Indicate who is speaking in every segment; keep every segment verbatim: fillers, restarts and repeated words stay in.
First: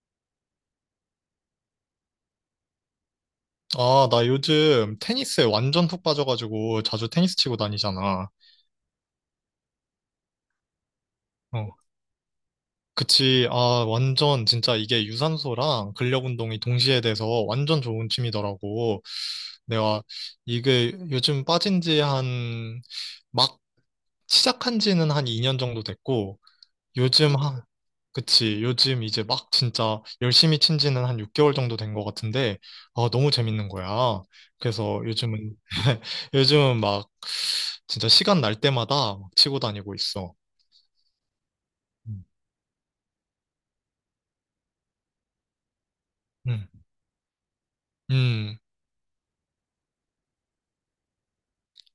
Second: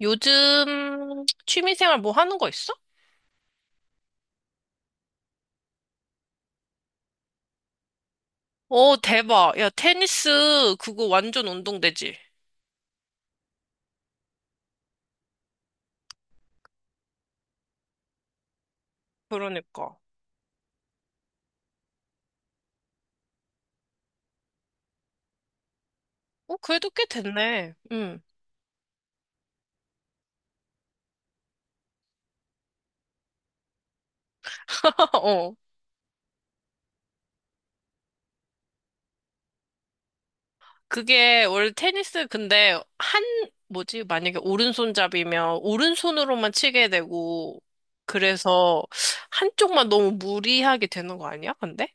Speaker 1: 요즘 취미생활 뭐 하는 거 있어?
Speaker 2: 아, 나 요즘 테니스에 완전 푹 빠져가지고 자주 테니스 치고 다니잖아.
Speaker 1: 어, 대박. 야, 테니스 그거 완전
Speaker 2: 어.
Speaker 1: 운동되지.
Speaker 2: 그치. 아, 완전 진짜 이게 유산소랑 근력 운동이 동시에 돼서 완전 좋은 취미더라고.
Speaker 1: 그러니까.
Speaker 2: 내가 이게 요즘 빠진 지 한, 막 시작한 지는 한 이 년 정도 됐고,
Speaker 1: 어, 그래도 꽤
Speaker 2: 요즘 한,
Speaker 1: 됐네. 응.
Speaker 2: 그치. 요즘 이제 막 진짜 열심히 친 지는 한 육 개월 정도 된 것 같은데, 아, 너무 재밌는 거야. 그래서
Speaker 1: 어.
Speaker 2: 요즘은, 요즘은 막 진짜 시간 날 때마다 막 치고 다니고 있어.
Speaker 1: 그게 원래
Speaker 2: 음.
Speaker 1: 테니스 근데 한 뭐지? 만약에 오른손잡이면 오른손으로만
Speaker 2: 음.
Speaker 1: 치게 되고
Speaker 2: 음.
Speaker 1: 그래서 한쪽만 너무 무리하게 되는 거 아니야? 근데?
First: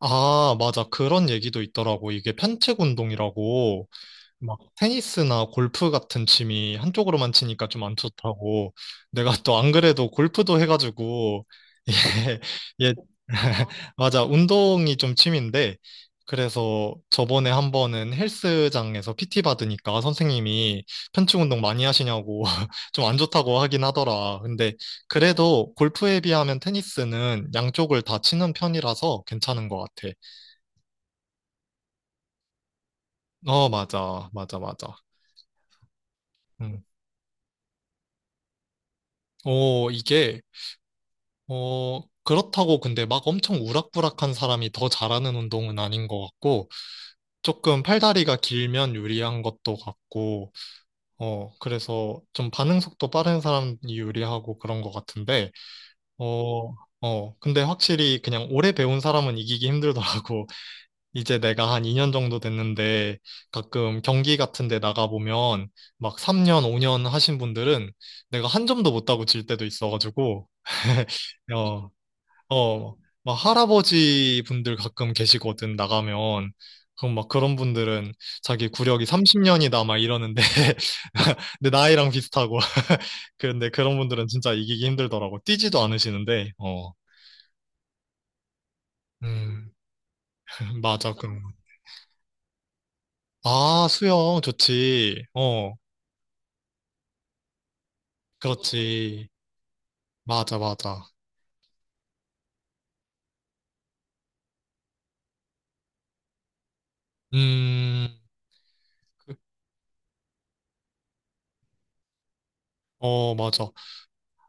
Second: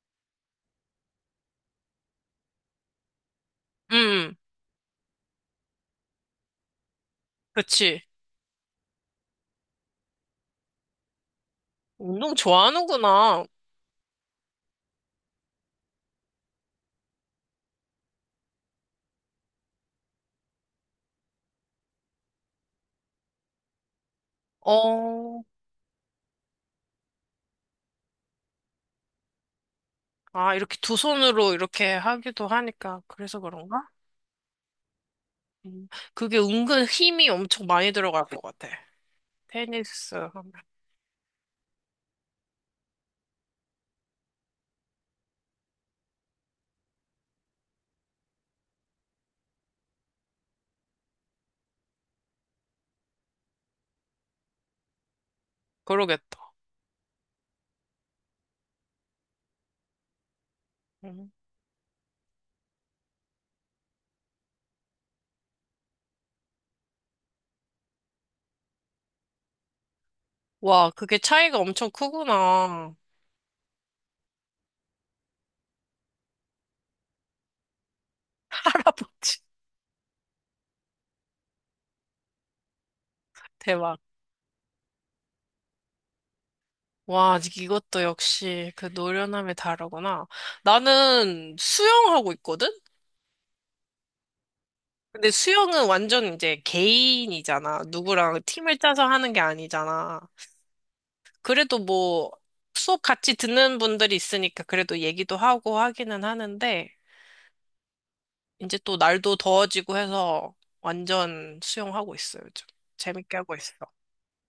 Speaker 2: 아, 맞아. 그런 얘기도 있더라고. 이게 편측 운동이라고.
Speaker 1: 응. 응.
Speaker 2: 막 테니스나 골프 같은 취미 한쪽으로만 치니까 좀 안
Speaker 1: 그치.
Speaker 2: 좋다고. 내가 또 안 그래도 골프도 해가지고
Speaker 1: 운동
Speaker 2: 예, 예
Speaker 1: 좋아하는구나.
Speaker 2: 맞아, 운동이 좀 취미인데 그래서 저번에 한 번은 헬스장에서 피티 받으니까 선생님이 편충 운동 많이 하시냐고 좀 안 좋다고 하긴 하더라. 근데
Speaker 1: 어.
Speaker 2: 그래도 골프에 비하면 테니스는 양쪽을 다 치는 편이라서 괜찮은 것 같아.
Speaker 1: 아, 이렇게 두 손으로 이렇게 하기도 하니까 그래서
Speaker 2: 어,
Speaker 1: 그런가?
Speaker 2: 맞아, 맞아, 맞아.
Speaker 1: 음. 그게
Speaker 2: 음.
Speaker 1: 은근 힘이 엄청 많이 들어갈 것 같아.
Speaker 2: 오,
Speaker 1: 테니스.
Speaker 2: 이게
Speaker 1: 하면.
Speaker 2: 어, 그렇다고. 근데 막 엄청 우락부락한 사람이 더 잘하는 운동은 아닌 것 같고, 조금 팔다리가 길면 유리한 것도 같고, 어, 그래서 좀 반응 속도 빠른 사람이 유리하고 그런 것 같은데,
Speaker 1: 그러겠다.
Speaker 2: 어, 어, 근데 확실히 그냥 오래 배운 사람은 이기기 힘들더라고.
Speaker 1: 음.
Speaker 2: 이제 내가 한 이 년 정도 됐는데, 가끔 경기 같은 데 나가보면, 막 삼 년, 오 년 하신 분들은 내가 한 점도 못 따고 질 때도 있어가지고,
Speaker 1: 와, 그게 차이가 엄청
Speaker 2: 어,
Speaker 1: 크구나.
Speaker 2: 어, 막 할아버지 분들 가끔 계시거든, 나가면. 그럼 막 그런 분들은 자기 구력이
Speaker 1: 할아버지.
Speaker 2: 삼십 년이다, 막 이러는데, 근데 나이랑 비슷하고. 그런데 그런
Speaker 1: 대박.
Speaker 2: 분들은 진짜 이기기 힘들더라고. 뛰지도 않으시는데, 어.
Speaker 1: 와, 이것도 역시 그 노련함이
Speaker 2: 음,
Speaker 1: 다르구나.
Speaker 2: 맞아, 그럼.
Speaker 1: 나는 수영하고 있거든?
Speaker 2: 아, 수영 좋지.
Speaker 1: 근데
Speaker 2: 어,
Speaker 1: 수영은 완전 이제 개인이잖아. 누구랑 팀을 짜서
Speaker 2: 그렇지.
Speaker 1: 하는 게 아니잖아.
Speaker 2: 맞아, 맞아.
Speaker 1: 그래도 뭐 수업 같이 듣는 분들이 있으니까 그래도 얘기도 하고 하기는 하는데,
Speaker 2: 음,
Speaker 1: 이제 또
Speaker 2: 그,
Speaker 1: 날도 더워지고 해서 완전 수영하고 있어요, 요즘.
Speaker 2: 어,
Speaker 1: 재밌게 하고
Speaker 2: 맞아.
Speaker 1: 있어.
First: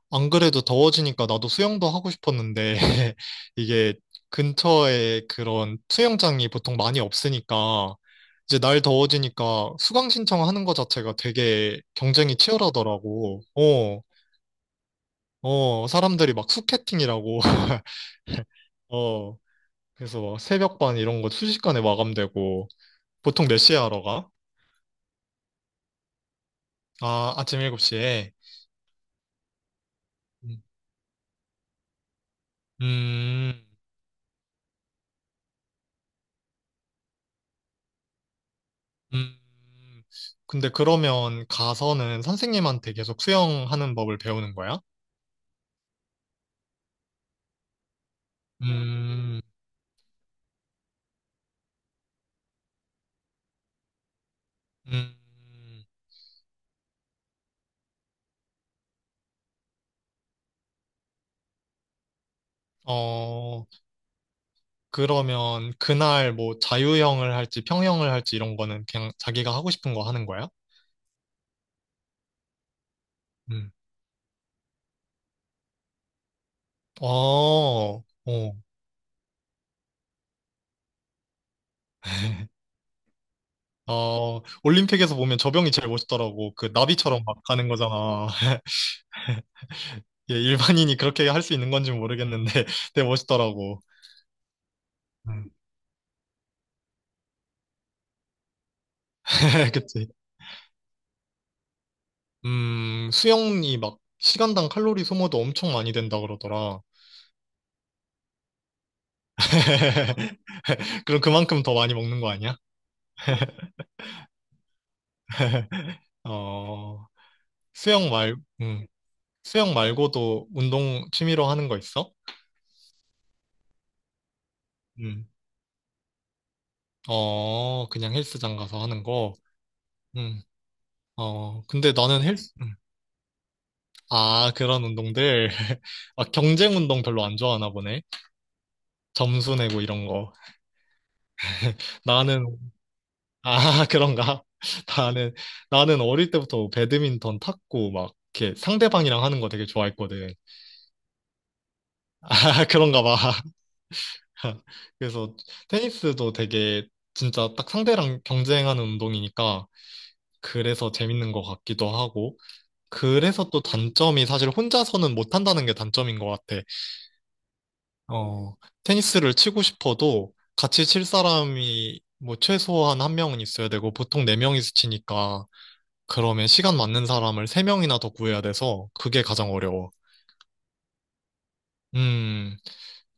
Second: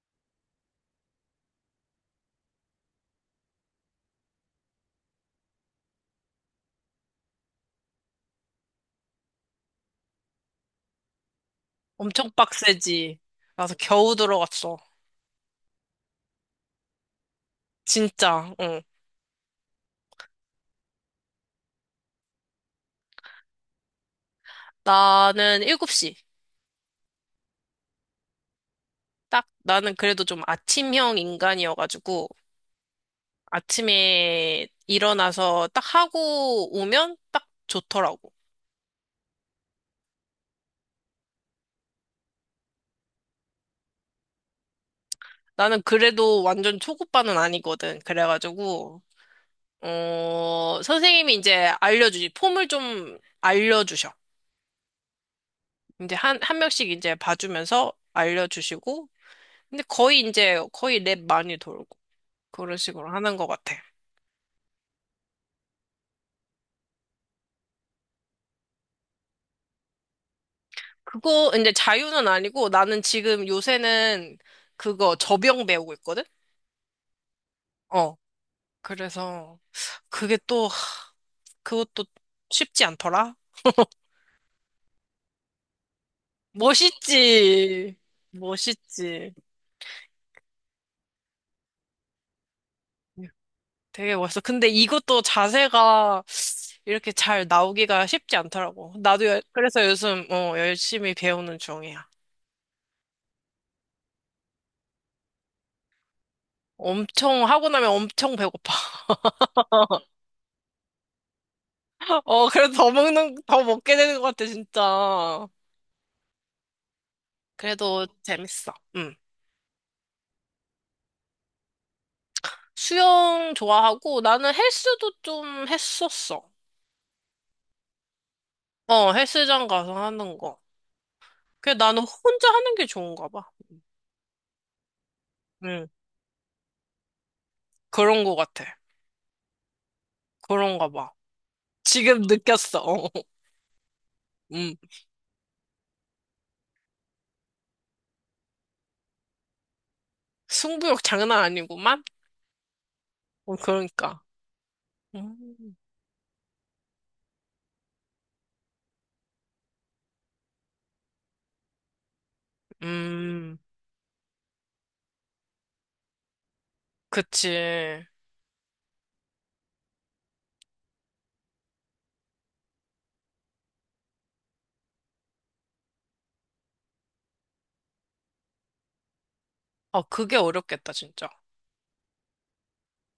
Speaker 2: 안 그래도 더워지니까 나도 수영도 하고 싶었는데, 이게 근처에 그런 수영장이 보통 많이 없으니까, 이제 날 더워지니까 수강 신청하는 거 자체가 되게
Speaker 1: 엄청
Speaker 2: 경쟁이
Speaker 1: 빡세지.
Speaker 2: 치열하더라고.
Speaker 1: 나서
Speaker 2: 어,
Speaker 1: 겨우 들어갔어.
Speaker 2: 어, 사람들이 막 수캐팅이라고.
Speaker 1: 진짜, 응.
Speaker 2: 어, 그래서 막 새벽반 이런 거 순식간에 마감되고, 보통 몇 시에 하러 가?
Speaker 1: 나는 일곱 시.
Speaker 2: 아, 아침 일곱 시에.
Speaker 1: 딱, 나는 그래도 좀
Speaker 2: 음,
Speaker 1: 아침형 인간이어가지고,
Speaker 2: 음.
Speaker 1: 아침에 일어나서 딱 하고 오면 딱 좋더라고.
Speaker 2: 음, 근데 그러면 가서는 선생님한테 계속 수영하는 법을 배우는 거야?
Speaker 1: 나는 그래도 완전 초급반은 아니거든. 그래가지고,
Speaker 2: 음,
Speaker 1: 어, 선생님이 이제 알려주지. 폼을 좀 알려주셔.
Speaker 2: 음,
Speaker 1: 이제 한, 한 명씩 이제 봐주면서 알려주시고, 근데 거의 이제 거의 랩 많이 돌고, 그런 식으로 하는 것
Speaker 2: 어,
Speaker 1: 같아.
Speaker 2: 그러면 그날 뭐 자유형을 할지 평형을 할지 이런 거는 그냥 자기가 하고 싶은 거 하는 거야?
Speaker 1: 그거 이제 자유는 아니고 나는 지금
Speaker 2: 음,
Speaker 1: 요새는 그거 접영 배우고 있거든?
Speaker 2: 어,
Speaker 1: 어.
Speaker 2: 어,
Speaker 1: 그래서 그게 또, 하, 그것도 쉽지 않더라?
Speaker 2: 어, 올림픽에서 보면 저병이 제일 멋있더라고. 그 나비처럼 막 가는
Speaker 1: 멋있지.
Speaker 2: 거잖아.
Speaker 1: 멋있지.
Speaker 2: 예, 일반인이 그렇게 할 수 있는 건지 모르겠는데 되게 멋있더라고.
Speaker 1: 되게 멋있어. 근데 이것도
Speaker 2: 음.
Speaker 1: 자세가 이렇게 잘 나오기가 쉽지 않더라고. 나도 여- 그래서
Speaker 2: 그치.
Speaker 1: 요즘 어, 열심히 배우는 중이야.
Speaker 2: 음, 수영이 막 시간당 칼로리 소모도 엄청 많이 된다 그러더라.
Speaker 1: 엄청 하고 나면 엄청 배고파.
Speaker 2: 그럼 그만큼 더 많이 먹는 거
Speaker 1: 어,
Speaker 2: 아니야?
Speaker 1: 그래도 더 먹는, 더 먹게 되는 것 같아, 진짜.
Speaker 2: 어,
Speaker 1: 그래도
Speaker 2: 수영 말,
Speaker 1: 재밌어.
Speaker 2: 음,
Speaker 1: 응.
Speaker 2: 수영 말고도 운동 취미로 하는 거 있어?
Speaker 1: 수영 좋아하고 나는 헬스도
Speaker 2: 음,
Speaker 1: 좀 했었어.
Speaker 2: 어, 그냥 헬스장 가서 하는
Speaker 1: 어,
Speaker 2: 거.
Speaker 1: 헬스장 가서 하는
Speaker 2: 음,
Speaker 1: 거.
Speaker 2: 어,
Speaker 1: 그래,
Speaker 2: 근데
Speaker 1: 나는
Speaker 2: 나는
Speaker 1: 혼자
Speaker 2: 헬스,
Speaker 1: 하는
Speaker 2: 음,
Speaker 1: 게 좋은가 봐.
Speaker 2: 아, 그런 운동들.
Speaker 1: 응.
Speaker 2: 막 경쟁 운동 별로 안 좋아하나 보네.
Speaker 1: 그런 것 같아.
Speaker 2: 점수 내고 이런 거.
Speaker 1: 그런가 봐. 지금
Speaker 2: 나는
Speaker 1: 느꼈어. 어.
Speaker 2: 아, 그런가?
Speaker 1: 음.
Speaker 2: 나는, 나는 어릴 때부터 배드민턴 탔고, 막, 이렇게 상대방이랑 하는 거 되게 좋아했거든.
Speaker 1: 승부욕 장난 아니구만?
Speaker 2: 아, 그런가 봐.
Speaker 1: 어, 그러니까.
Speaker 2: 그래서
Speaker 1: 음.
Speaker 2: 테니스도 되게 진짜 딱 상대랑 경쟁하는 운동이니까, 그래서 재밌는 것 같기도 하고, 그래서
Speaker 1: 음.
Speaker 2: 또 단점이 사실 혼자서는 못 한다는 게 단점인 것 같아.
Speaker 1: 그치.
Speaker 2: 어, 테니스를 치고 싶어도 같이 칠 사람이 뭐 최소한 한 명은 있어야 되고, 보통 네 명이서 치니까, 그러면 시간 맞는 사람을 세 명이나 더 구해야 돼서 그게 가장 어려워.
Speaker 1: 어, 그게 어렵겠다, 진짜.
Speaker 2: 음,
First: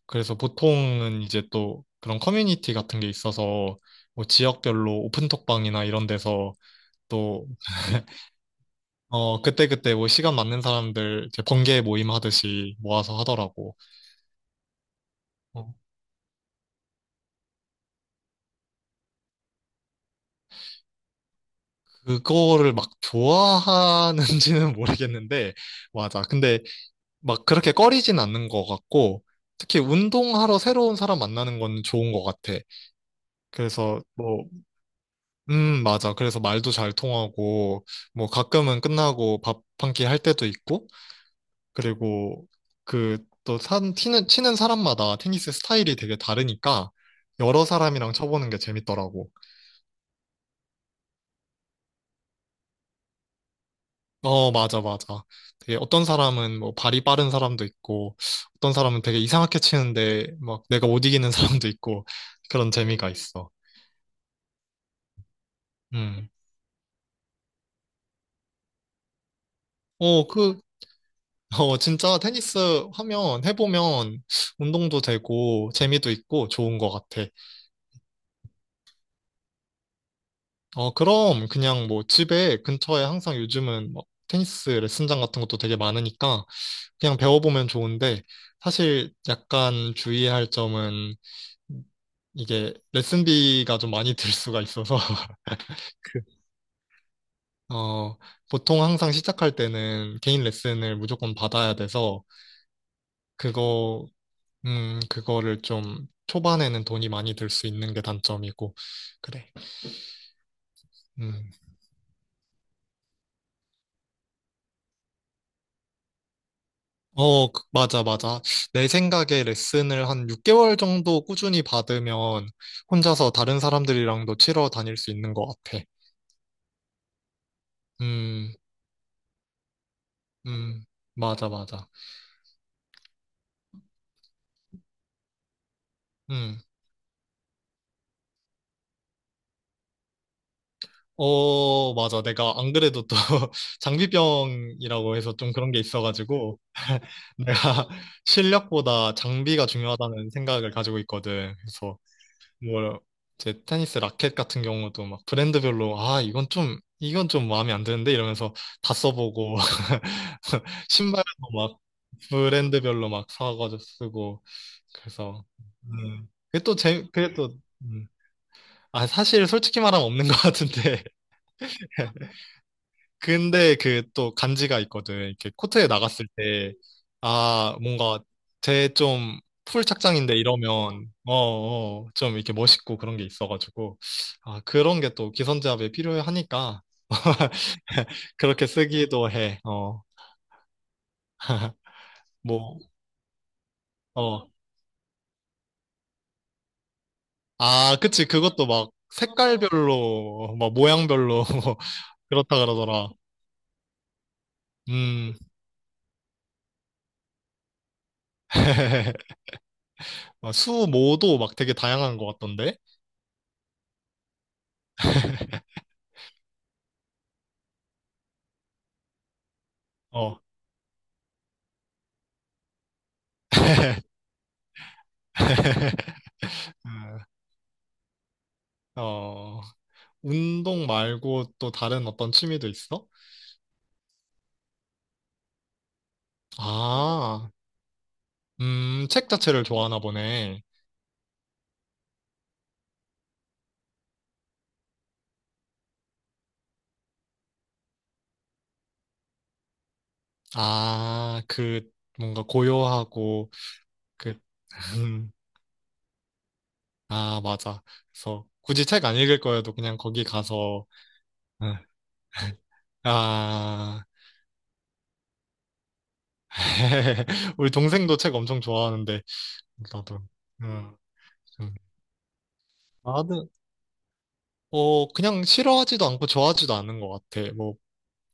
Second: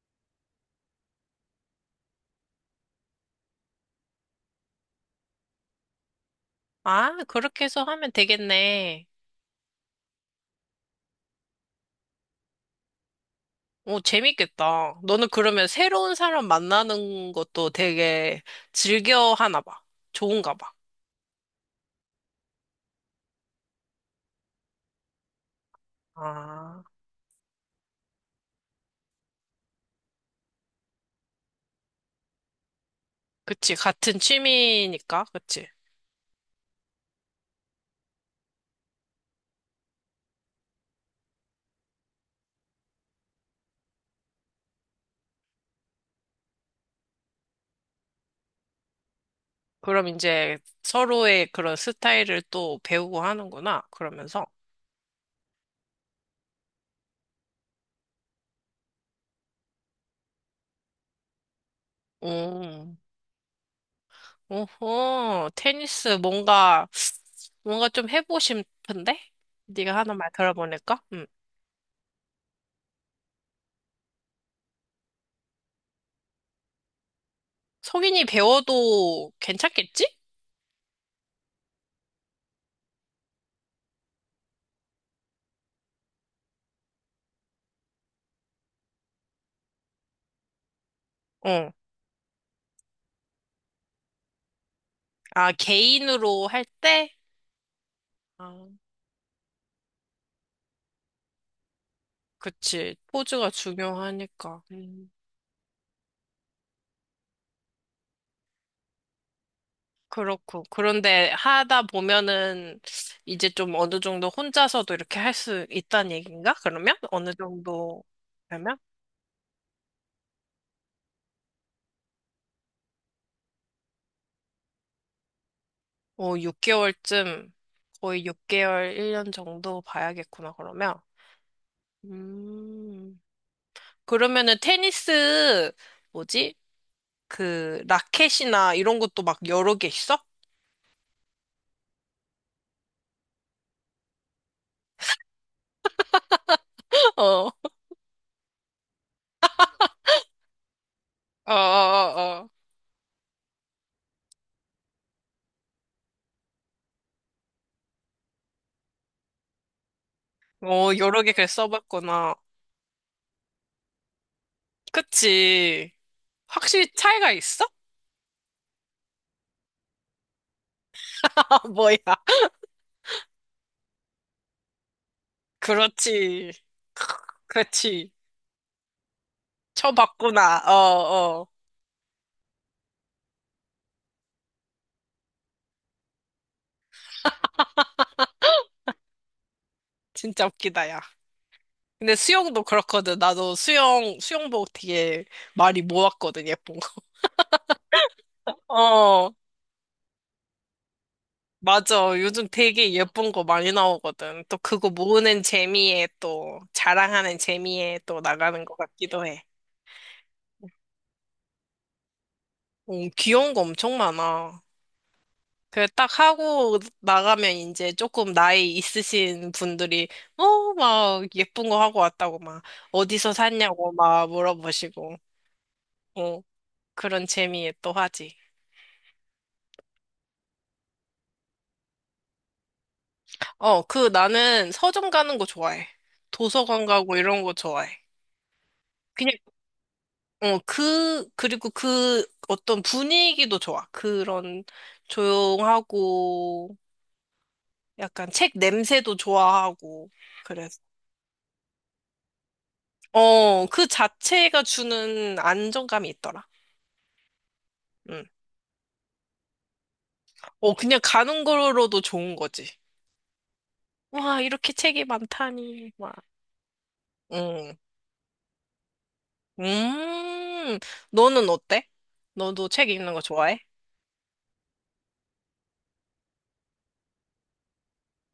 Speaker 2: 그래서 보통은 이제 또 그런 커뮤니티 같은 게 있어서 뭐 지역별로 오픈톡방이나 이런 데서
Speaker 1: 아,
Speaker 2: 또,
Speaker 1: 그렇게 해서 하면 되겠네.
Speaker 2: 어, 그때그때 뭐 시간 맞는 사람들 이제 번개 모임 하듯이 모아서 하더라고.
Speaker 1: 오, 재밌겠다. 너는 그러면
Speaker 2: 어,
Speaker 1: 새로운 사람 만나는 것도 되게 즐겨 하나 봐. 좋은가 봐.
Speaker 2: 그거를 막 좋아하는지는 모르겠는데, 맞아. 근데
Speaker 1: 아,
Speaker 2: 막 그렇게 꺼리진 않는 것 같고, 특히 운동하러 새로운 사람 만나는 건 좋은 것 같아.
Speaker 1: 그치.
Speaker 2: 그래서
Speaker 1: 같은
Speaker 2: 뭐
Speaker 1: 취미니까, 그치.
Speaker 2: 음, 맞아. 그래서 말도 잘 통하고, 뭐 가끔은 끝나고 밥 한 끼 할 때도 있고, 그리고 그 또 산, 치는, 치는 사람마다 테니스 스타일이 되게 다르니까, 여러 사람이랑 쳐보는 게 재밌더라고.
Speaker 1: 그럼 이제 서로의 그런 스타일을 또 배우고 하는구나. 그러면서.
Speaker 2: 어, 맞아, 맞아. 되게 어떤 사람은 뭐 발이 빠른 사람도 있고, 어떤 사람은 되게 이상하게 치는데, 막 내가 못 이기는 사람도 있고, 그런
Speaker 1: 음,
Speaker 2: 재미가 있어.
Speaker 1: 오호, 테니스
Speaker 2: 음.
Speaker 1: 뭔가, 뭔가 좀 해보고 싶은데? 네가 하는
Speaker 2: 어,
Speaker 1: 말
Speaker 2: 그,
Speaker 1: 들어보니까? 음.
Speaker 2: 어, 진짜 테니스 하면, 해보면 운동도 되고 재미도 있고 좋은 것 같아.
Speaker 1: 성인이 배워도 괜찮겠지?
Speaker 2: 어, 그럼 그냥 뭐 집에 근처에 항상 요즘은 뭐 테니스 레슨장 같은 것도 되게 많으니까 그냥 배워보면 좋은데 사실 약간 주의해야 할 점은
Speaker 1: 어.
Speaker 2: 이게 레슨비가 좀 많이 들 수가 있어서.
Speaker 1: 아,
Speaker 2: 그,
Speaker 1: 개인으로 할 때?
Speaker 2: 어,
Speaker 1: 아,
Speaker 2: 보통 항상 시작할 때는 개인 레슨을 무조건 받아야 돼서
Speaker 1: 그치. 포즈가
Speaker 2: 그거
Speaker 1: 중요하니까.
Speaker 2: 음,
Speaker 1: 음,
Speaker 2: 그거를 좀 초반에는 돈이 많이 들 수 있는 게 단점이고. 그래.
Speaker 1: 그렇고. 그런데
Speaker 2: 음.
Speaker 1: 하다 보면은 이제 좀 어느 정도 혼자서도 이렇게 할 수 있다는 얘기인가? 그러면? 어느
Speaker 2: 어, 그-
Speaker 1: 정도
Speaker 2: 맞아, 맞아.
Speaker 1: 되면?
Speaker 2: 내 생각에 레슨을 한 육 개월 정도 꾸준히 받으면 혼자서 다른 사람들이랑도 치러 다닐 수 있는 것 같아.
Speaker 1: 어, 육 개월쯤, 거의
Speaker 2: 음,
Speaker 1: 육 개월, 일 년 정도 봐야겠구나,
Speaker 2: 음,
Speaker 1: 그러면.
Speaker 2: 맞아, 맞아.
Speaker 1: 음, 그러면은 테니스, 뭐지?
Speaker 2: 음.
Speaker 1: 그, 라켓이나 이런 것도 막 여러 개 있어?
Speaker 2: 어, 맞아. 내가 안 그래도 또 장비병이라고 해서 좀 그런 게 있어가지고
Speaker 1: 어,
Speaker 2: 내가
Speaker 1: 어,
Speaker 2: 실력보다 장비가 중요하다는 생각을 가지고
Speaker 1: 어,
Speaker 2: 있거든.
Speaker 1: 어.
Speaker 2: 뭐, 이제 테니스 라켓 같은 경우도 막 브랜드별로, 아, 이건 좀, 이건 좀 마음에 안 드는데? 이러면서 다 써보고,
Speaker 1: 어, 여러
Speaker 2: 신발도
Speaker 1: 개 글
Speaker 2: 막
Speaker 1: 써봤구나.
Speaker 2: 브랜드별로 막 사가지고 쓰고, 그래서,
Speaker 1: 그치.
Speaker 2: 음, 그게 또
Speaker 1: 확실히
Speaker 2: 재,
Speaker 1: 차이가
Speaker 2: 그게 또,
Speaker 1: 있어?
Speaker 2: 음, 아, 사실 솔직히 말하면 없는 것 같은데,
Speaker 1: 뭐야.
Speaker 2: 근데 그 또 간지가 있거든. 이렇게 코트에 나갔을
Speaker 1: 그렇지.
Speaker 2: 때, 아,
Speaker 1: 그렇지.
Speaker 2: 뭔가 쟤 좀 풀 착장인데
Speaker 1: 쳐봤구나. 어,
Speaker 2: 이러면, 어,
Speaker 1: 어.
Speaker 2: 어, 좀 이렇게 멋있고 그런 게 있어가지고, 아, 그런 게 또 기선제압에 필요하니까, 그렇게 쓰기도 해. 어.
Speaker 1: 진짜 웃기다, 야. 근데 수영도
Speaker 2: 뭐,
Speaker 1: 그렇거든. 나도 수영,
Speaker 2: 어.
Speaker 1: 수영복 되게 많이 모았거든, 예쁜 거.
Speaker 2: 아, 그치. 그것도 막
Speaker 1: 어,
Speaker 2: 색깔별로, 막 모양별로,
Speaker 1: 맞아. 요즘
Speaker 2: 그렇다
Speaker 1: 되게
Speaker 2: 그러더라.
Speaker 1: 예쁜 거 많이 나오거든. 또 그거
Speaker 2: 음.
Speaker 1: 모으는 재미에 또, 자랑하는 재미에 또 나가는 것 같기도 해.
Speaker 2: 수모도 막 되게 다양한 것 같던데?
Speaker 1: 어, 귀여운 거 엄청 많아. 그 딱 하고 나가면 이제 조금 나이 있으신 분들이
Speaker 2: 어.
Speaker 1: 어 막 예쁜 거 하고 왔다고 막 어디서 샀냐고 막 물어보시고 어 그런 재미에 또 하지.
Speaker 2: 어, 운동 말고 또 다른 어떤 취미도 있어?
Speaker 1: 어 그 나는 서점 가는 거 좋아해. 도서관 가고 이런
Speaker 2: 아,
Speaker 1: 거 좋아해.
Speaker 2: 음, 책
Speaker 1: 그냥
Speaker 2: 자체를 좋아하나
Speaker 1: 어
Speaker 2: 보네.
Speaker 1: 그 그리고 그 어떤 분위기도 좋아. 그런 조용하고 약간 책 냄새도 좋아하고 그래서.
Speaker 2: 아, 그, 뭔가 고요하고,
Speaker 1: 어, 그
Speaker 2: 그,
Speaker 1: 자체가
Speaker 2: 음,
Speaker 1: 주는 안정감이 있더라.
Speaker 2: 아, 맞아.
Speaker 1: 응.
Speaker 2: 그래서 굳이 책 안 읽을 거여도 그냥 거기
Speaker 1: 어,
Speaker 2: 가서,
Speaker 1: 그냥 가는
Speaker 2: 음,
Speaker 1: 거로도 좋은 거지.
Speaker 2: 아,
Speaker 1: 와, 이렇게 책이 많다니. 와.
Speaker 2: 우리
Speaker 1: 응.
Speaker 2: 동생도 책 엄청 좋아하는데, 나도,
Speaker 1: 음,
Speaker 2: 음,
Speaker 1: 너는
Speaker 2: 음.
Speaker 1: 어때? 너도 책 읽는 거
Speaker 2: 나는,
Speaker 1: 좋아해?
Speaker 2: 어, 그냥 싫어하지도 않고 좋아하지도 않는 것 같아. 뭐,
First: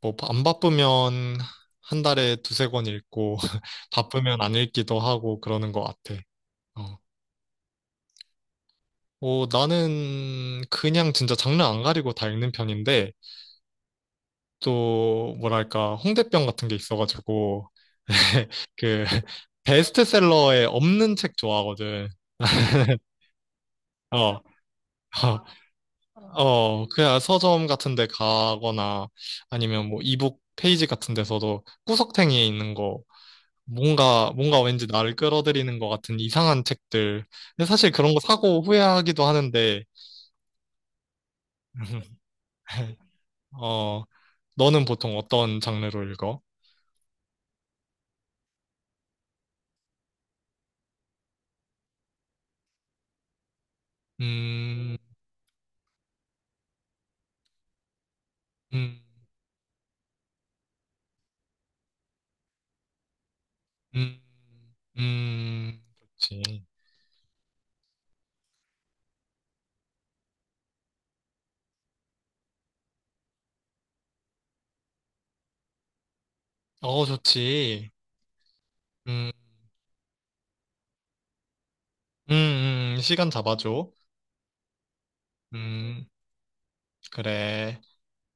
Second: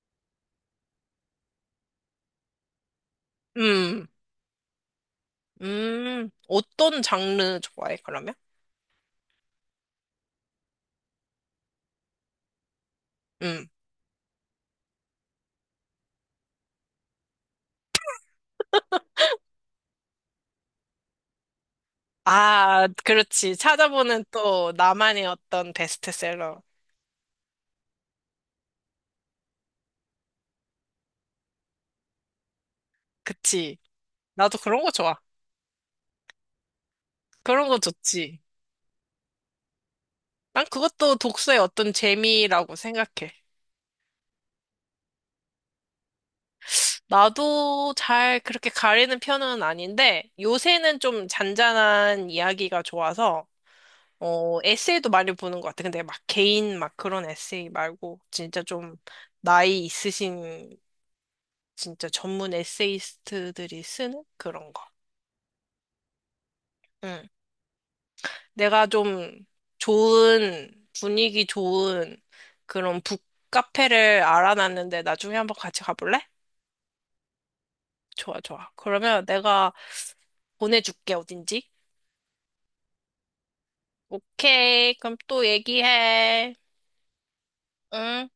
Speaker 2: 뭐, 안 바쁘면 한 달에 두세 권 읽고,
Speaker 1: 음,
Speaker 2: 바쁘면 안 읽기도 하고 그러는 것 같아.
Speaker 1: 음,
Speaker 2: 어.
Speaker 1: 어떤 장르 좋아해, 그러면?
Speaker 2: 어, 나는 그냥 진짜 장르 안 가리고 다 읽는 편인데,
Speaker 1: 음.
Speaker 2: 또, 뭐랄까, 홍대병 같은 게 있어가지고, 그, 베스트셀러에 없는 책 좋아하거든.
Speaker 1: 아, 그렇지. 찾아보는
Speaker 2: 어,
Speaker 1: 또 나만의
Speaker 2: 어,
Speaker 1: 어떤 베스트셀러.
Speaker 2: 어, 그냥 서점 같은 데 가거나 아니면 뭐 이북 페이지 같은 데서도 구석탱이에 있는 거
Speaker 1: 그치.
Speaker 2: 뭔가,
Speaker 1: 나도
Speaker 2: 뭔가
Speaker 1: 그런
Speaker 2: 왠지
Speaker 1: 거 좋아.
Speaker 2: 나를 끌어들이는 것 같은 이상한 책들. 근데
Speaker 1: 그런 거
Speaker 2: 사실 그런 거
Speaker 1: 좋지.
Speaker 2: 사고 후회하기도 하는데,
Speaker 1: 난 그것도 독서의 어떤 재미라고 생각해.
Speaker 2: 어, 너는 보통 어떤 장르로 읽어?
Speaker 1: 나도 잘 그렇게 가리는 편은 아닌데, 요새는 좀 잔잔한 이야기가 좋아서, 어,
Speaker 2: 음,
Speaker 1: 에세이도 많이 보는 것 같아. 근데 막 개인 막 그런 에세이 말고, 진짜 좀
Speaker 2: 음,
Speaker 1: 나이 있으신, 진짜 전문 에세이스트들이
Speaker 2: 음,
Speaker 1: 쓰는 그런 거.
Speaker 2: 음, 좋지.
Speaker 1: 응. 내가 좀 좋은, 분위기 좋은 그런 북카페를 알아놨는데 나중에 한번 같이 가볼래?
Speaker 2: 어, 좋지.
Speaker 1: 좋아, 좋아. 그러면
Speaker 2: 음,
Speaker 1: 내가 보내줄게, 어딘지.
Speaker 2: 음, 음, 음, 시간 잡아줘.
Speaker 1: 오케이. 그럼 또
Speaker 2: 음,
Speaker 1: 얘기해.
Speaker 2: 그래.
Speaker 1: 응?